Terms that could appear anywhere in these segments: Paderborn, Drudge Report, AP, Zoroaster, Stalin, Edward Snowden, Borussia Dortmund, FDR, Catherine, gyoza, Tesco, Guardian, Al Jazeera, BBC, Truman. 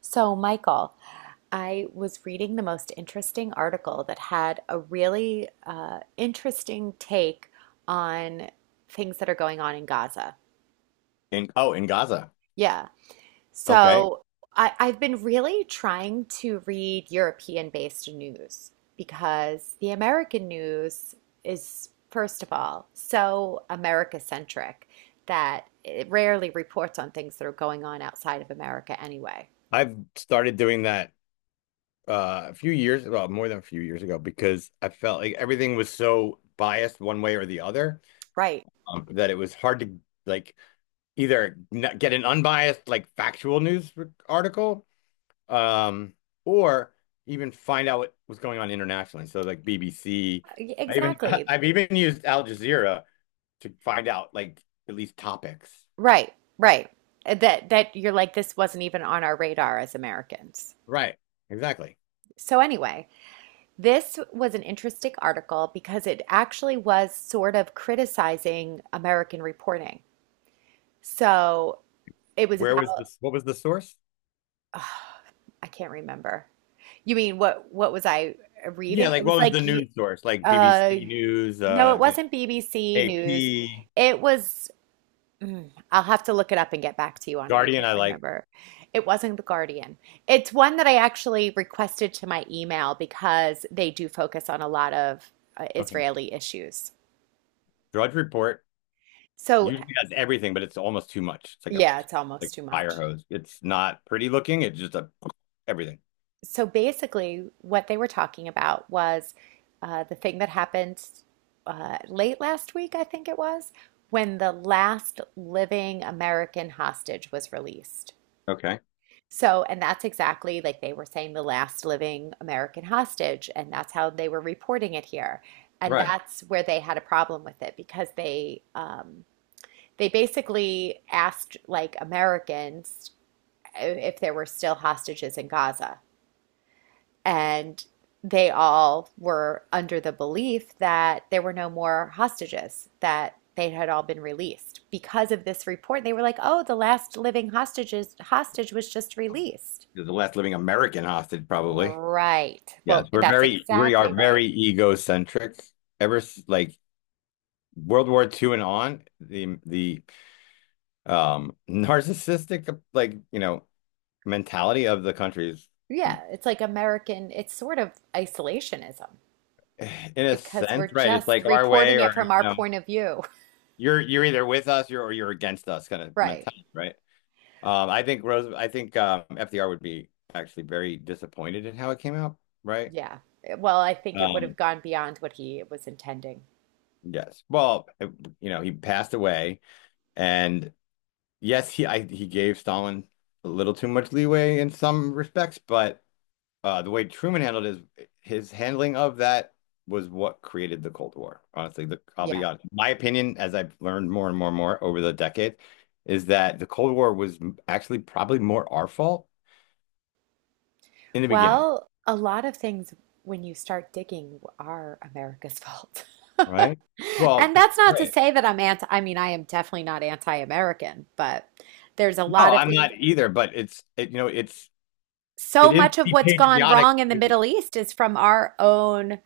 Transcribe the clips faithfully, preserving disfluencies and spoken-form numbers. So, Michael, I was reading the most interesting article that had a really uh, interesting take on things that are going on in Gaza. In oh, in Gaza. Yeah. Okay. So, I, I've been really trying to read European-based news because the American news is, first of all, so America-centric that it rarely reports on things that are going on outside of America anyway. I've started doing that uh, a few years, well, more than a few years ago, because I felt like everything was so biased one way or the other Right. um, that it was hard to like either n get an unbiased, like factual news r- article, um, or even find out what was going on internationally. So like B B C, I even Exactly. I've even used Al Jazeera to find out like at least topics. Right, right. Uh, That that you're like this wasn't even on our radar as Americans. Right. Exactly. So anyway, this was an interesting article because it actually was sort of criticizing American reporting. So it was Where about was this? What was the source? ugh, I can't remember. You mean what what was I Yeah, reading? It like was what was the like you news source? Like B B C uh News, no, it uh, you know, wasn't B B C News. A P, It was Mm, I'll have to look it up and get back to you on it. I Guardian. can't I like. remember. It wasn't The Guardian. It's one that I actually requested to my email because they do focus on a lot of uh, Okay, Israeli issues. Drudge Report So, usually has everything, but it's almost too much. It's like a yeah, it's almost like too fire much. hose. It's not pretty looking. It's just a everything. So, basically, what they were talking about was uh, the thing that happened uh, late last week, I think it was, when the last living American hostage was released. Okay, So, and that's exactly like they were saying the last living American hostage, and that's how they were reporting it here. And right. that's where they had a problem with it because they um, they basically asked like Americans uh, if there were still hostages in Gaza. And they all were under the belief that there were no more hostages, that they had all been released. Because of this report, they were like, "Oh, the last living hostages hostage was just released." You're the last living American hostage, probably. Right. Well, Yes, we're that's very we exactly are right. very egocentric. Ever s- like World War Two and on, the the um narcissistic, like, you know, mentality of the countries, Yeah, it's like American, it's sort of isolationism in a because we're sense, right? It's just like our way, reporting it or, from you our know, point of view. you're you're either with us, you're or you're against us, kind of Right. mentality, right? Um, I think Rose, I think um, F D R would be actually very disappointed in how it came out, right? Yeah. Eh, Well, I think it would have Um, gone beyond what he was intending. yes. Well, it- you know, he passed away, and yes, he I, he gave Stalin a little too much leeway in some respects, but uh, the way Truman handled his his handling of that was what created the Cold War. Honestly, the I'll be Yeah. honest. My opinion, as I've learned more and more and more over the decade, is that the Cold War was actually probably more our fault in the beginning, Well, a lot of things when you start digging are America's fault. right? Well, And that's not to right. say that I'm anti, I mean, I am definitely not anti-American, but there's a No, lot of I'm things. not either, but it's it, you know, it's So it is much of be what's gone patriotic wrong in the to Middle East is from our own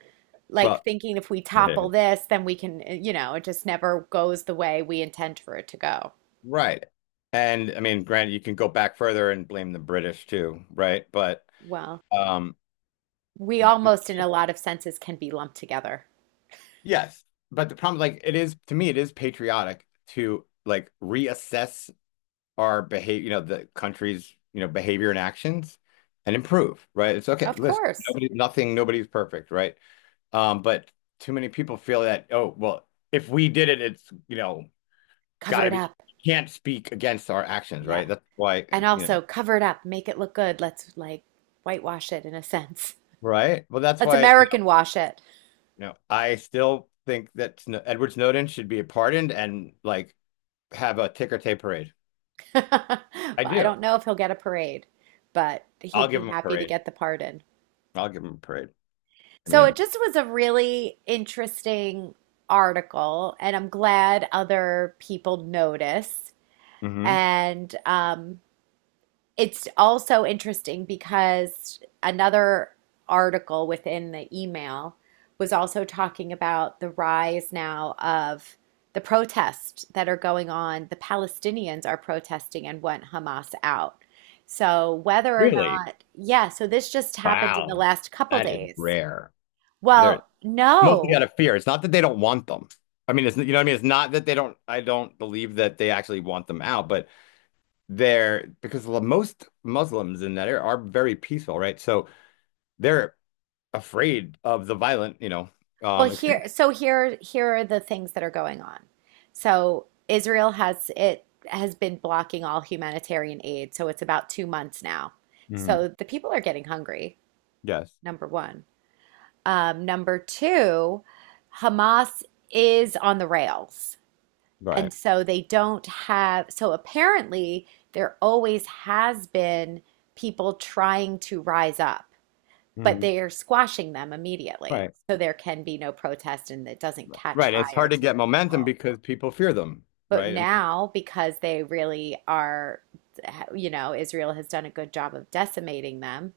like well, thinking if we topple this, then we can, eh, you know, it just never goes the way we intend for it to go. right. And I mean, granted, you can go back further and blame the British too, right? But Well, um we almost, in a lot of senses, can be lumped together. yes, but the problem, like, it is to me, it is patriotic to like reassess our behavior, you know, the country's, you know, behavior and actions and improve, right? It's okay. Of Listen, course. nobody, nothing, nobody's perfect, right? Um, but too many people feel that, oh, well, if we did it, it's, you know, Cover gotta it be, up. can't speak against our actions, Yeah. right? That's why, And you know, also cover it up, make it look good. Let's like whitewash it in a sense. right? Well, that's Let's why, you know, American wash it. you know, I still think that Sno- Edward Snowden should be pardoned and like have a ticker tape parade. I Well, I do. don't know if he'll get a parade, but I'll he'd be give him a happy to parade. get the pardon. I'll give him a parade. I So it mean, just was a really interesting article, and I'm glad other people notice. mm-hmm. And um, it's also interesting because another article within the email was also talking about the rise now of the protests that are going on. The Palestinians are protesting and want Hamas out. So whether or Really? not, yeah, so this just happened in the Wow, last couple that is days. rare. They're Well, mostly no. out of fear. It's not that they don't want them. I mean, it's you know what I mean. It's not that they don't. I don't believe that they actually want them out, but they're because most Muslims in that area are very peaceful, right? So they're afraid of the violent, you know, Well, um, extreme. here, so here, here are the things that are going on. So Israel has it has been blocking all humanitarian aid, so it's about two months now. Mm-hmm. So the people are getting hungry, Yes, number one. Um, number two, Hamas is on the rails, and right. so they don't have. So apparently, there always has been people trying to rise up, but Mm-hmm. they are squashing them immediately. Right. So there can be no protest and it doesn't Right. catch Right. It's fire hard to to the get momentum people. because people fear them, But right? I mean, now, because they really are, you know, Israel has done a good job of decimating them,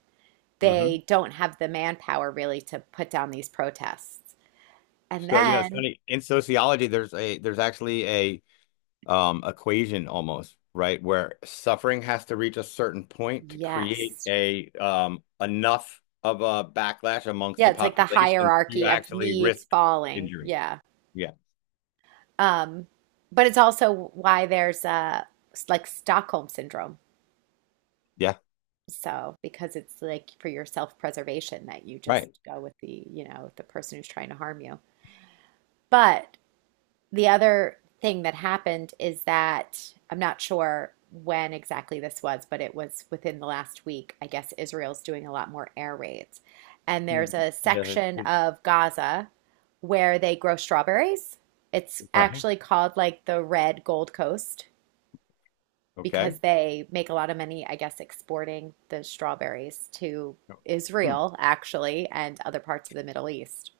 mm-hmm. they don't have the manpower really to put down these protests. And So, you know, it's then, funny. In sociology, there's a there's actually a um equation almost, right? Where suffering has to reach a certain point to create yes. a um enough of a backlash amongst Yeah, the it's like the population to hierarchy of actually needs risk falling. injury. Yeah. Yeah. Um, but it's also why there's uh, s- like Stockholm syndrome. Yeah. So, because it's like for your self-preservation that you Right. just go with the, you know, the person who's trying to harm you. But the other thing that happened is that I'm not sure when exactly this was, but it was within the last week. I guess Israel's doing a lot more air raids. And Mm. there's a Yeah. that's- section That's of Gaza where they grow strawberries. It's right. actually called like the Red Gold Coast because Okay. they make a lot of money, I guess, exporting the strawberries to Hmm. Israel, actually, and other parts of the Middle East.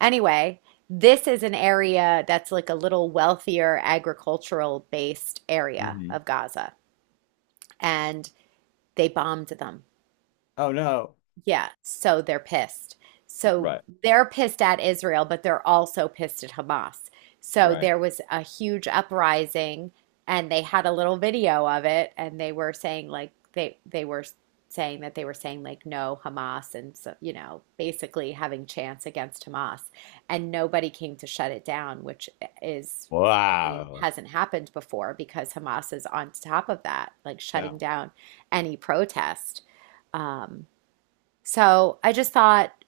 Anyway, this is an area that's like a little wealthier agricultural based area Hmm. of Gaza, and they bombed them. Oh no. Yeah, so they're pissed. So Right. they're pissed at Israel, but they're also pissed at Hamas. So Right. there was a huge uprising, and they had a little video of it, and they were saying like they they were saying that they were saying like no Hamas, and so you know basically having chance against Hamas, and nobody came to shut it down, which is really Wow. hasn't happened before because Hamas is on top of that, like shutting Cow. down any protest. Um, so I just thought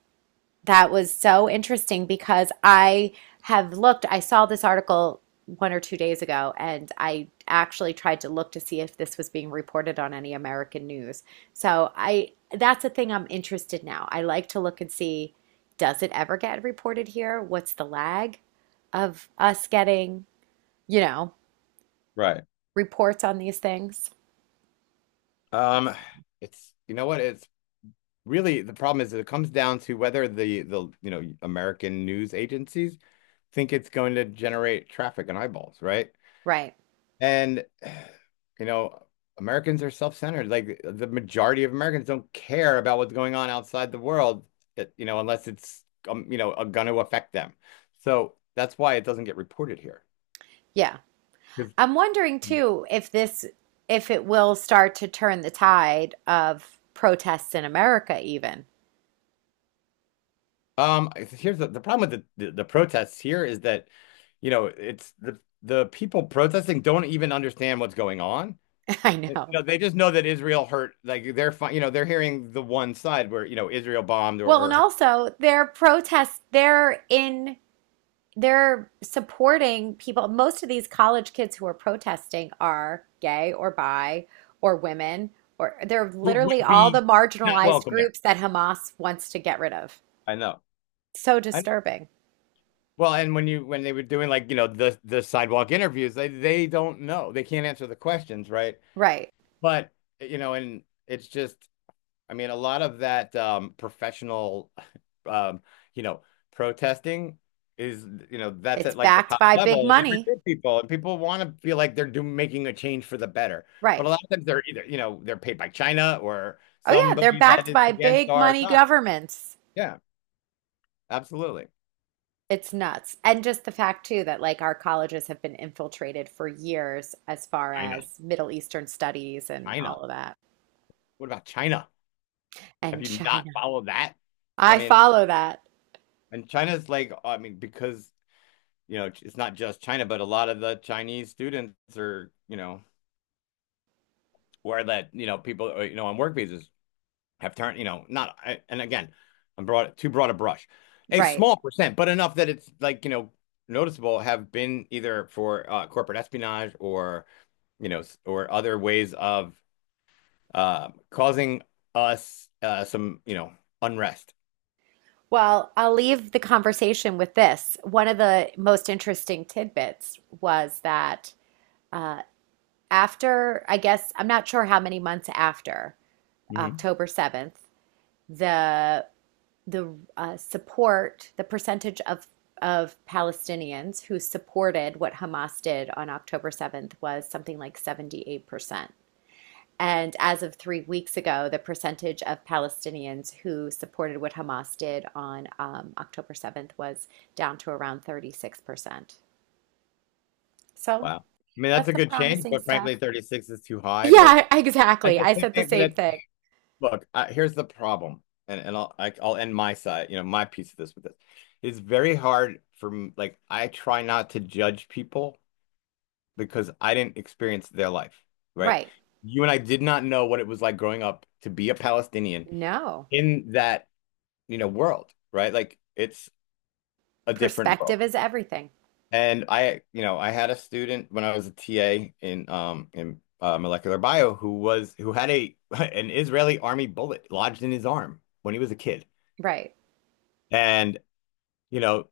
that was so interesting because I have looked, I saw this article one or two days ago, and I actually tried to look to see if this was being reported on any American news. So I that's a thing I'm interested now. I like to look and see, does it ever get reported here? What's the lag of us getting, you know, Right. reports on these things? Um, it's you know what? It's Really the problem is that it comes down to whether the the you know American news agencies think it's going to generate traffic and eyeballs, right? Right. And you know, Americans are self-centered. Like the majority of Americans don't care about what's going on outside the world, eh, you know, unless it's um, you know, going to affect them. So that's why it doesn't get reported here. Yeah. 'Cause, I'm wondering too if this if it will start to turn the tide of protests in America even. Um, here's the, the problem with the, the the protests here is that, you know, it's the the people protesting don't even understand what's going on. I You know. know, they just know that Israel hurt. Like they're fine. You know, they're hearing the one side where you know Israel bombed or, Well, and or hurt, also their protests they're in they're supporting people. Most of these college kids who are protesting are gay or bi or women or they're who literally would all the be not marginalized welcome there. groups that Hamas wants to get rid of. I know. So I know. disturbing. Well, and when you when they were doing like you know the the sidewalk interviews, they they don't know. They can't answer the questions, right? Right. But you know, and it's just I mean, a lot of that um, professional, um, you know, protesting is, you know, that's It's at like the backed top by big level, and they're money. good people, and people want to feel like they're doing making a change for the better. But a Right. lot of times they're either, you know, they're paid by China or Oh yeah, they're somebody that backed is by against big our money side. governments. Yeah, absolutely. It's nuts. And just the fact too that like our colleges have been infiltrated for years as far China, as Middle Eastern studies and all China. of that. What about China? Have And you not China. followed that? I I mean, follow that. and China's like, I mean, because you know, it's not just China, but a lot of the Chinese students are, you know. Where that you know people uh, you know on work visas have turned you know not and again I'm broad too broad a brush a Right. small percent but enough that it's like you know noticeable have been either for uh, corporate espionage or you know or other ways of uh, causing us uh, some you know unrest. Well, I'll leave the conversation with this. One of the most interesting tidbits was that after, I guess, I'm not sure how many months after Hmm. October seventh, the the uh, support, the percentage of of Palestinians who supported what Hamas did on October seventh was something like seventy-eight percent. And as of three weeks ago, the percentage of Palestinians who supported what Hamas did on um, October seventh was down to around thirty-six percent. So Wow. I mean that's that's a some good change, promising but frankly stuff. thirty-six is too high. But Yeah, at exactly. the I said the same, but same at thing. look, I, here's the problem, and and I'll I, I'll end my side, you know, my piece of this with this. It's very hard for m- like I try not to judge people because I didn't experience their life, right? Right. You and I did not know what it was like growing up to be a Palestinian No, in that, you know, world, right? Like it's a different world. perspective is everything. And I, you know, I had a student when I was a T A in um in uh, molecular bio who was who had a an Israeli army bullet lodged in his arm when he was a kid. Right, And you know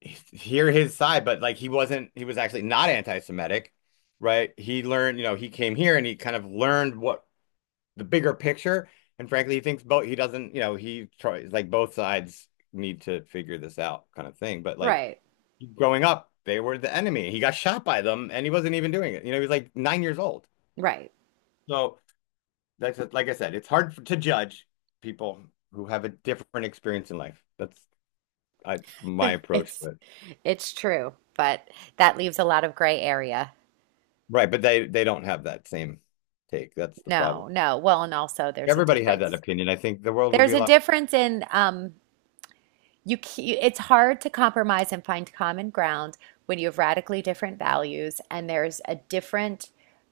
hear his side but like he wasn't he was actually not anti-Semitic right he learned you know he came here and he kind of learned what the bigger picture and frankly he thinks both he doesn't you know he tries like both sides need to figure this out kind of thing but like right, growing up they were the enemy he got shot by them and he wasn't even doing it you know he was like nine years old right. so that's like I said it's hard to judge people who have a different experience in life that's, that's my approach to It's it. It's true, but that leaves a lot of gray area. Right, but they they don't have that same take. That's the problem. No, no. Well, and also there's a Everybody had that difference. opinion. I think the world would be There's a a lot difference in um you c- it's hard to compromise and find common ground when you have radically different values and there's a different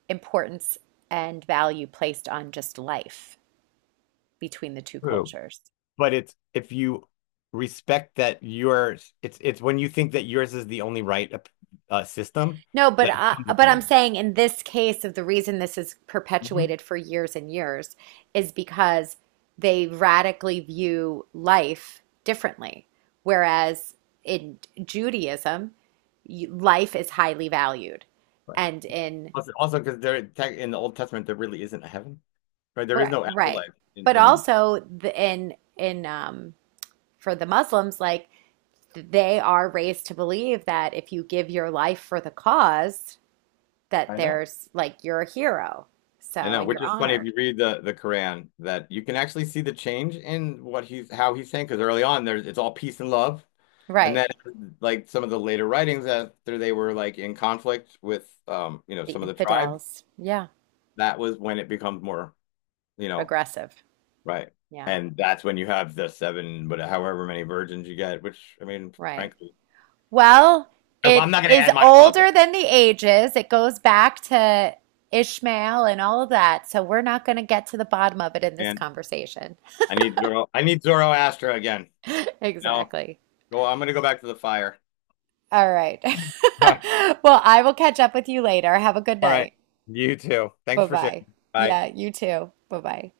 importance and value placed on just life between the two true. cultures. But it's if you respect that yours, it's it's when you think that yours is the only right op- uh, system No, but that it I, becomes a but I'm problem. saying in this case of the reason this is Hmm. perpetuated for years and years is because they radically view life differently. Whereas in Judaism, life is highly valued, Right. and in Also, also because there tech in the Old Testament there really isn't a heaven. Right. There is right, no right, afterlife in but in. also the, in in um, for the Muslims, like they are raised to believe that if you give your life for the cause, that I know. there's like you're a hero. I So, know, and which you're is funny if honored. you read the the Quran that you can actually see the change in what he's how he's saying because early on there's it's all peace and love, and Right. then like some of the later writings after they were like in conflict with um you know The some of the tribes infidels. Yeah. that was when it becomes more you know Aggressive. right Yeah. and that's when you have the seven but however many virgins you get which I mean Right. frankly Well, it I'm not gonna is add my thought there. older than the ages. It goes back to Ishmael and all of that. So, we're not going to get to the bottom of it in this Man, conversation. I need Zoro I need Zoroaster again. No, Exactly. go I'm gonna go back to the fire. All right. All right. Well, I will catch up with you later. Have a good All right. night. You too. Thanks Bye for sharing. bye. Bye. Yeah, you too. Bye bye.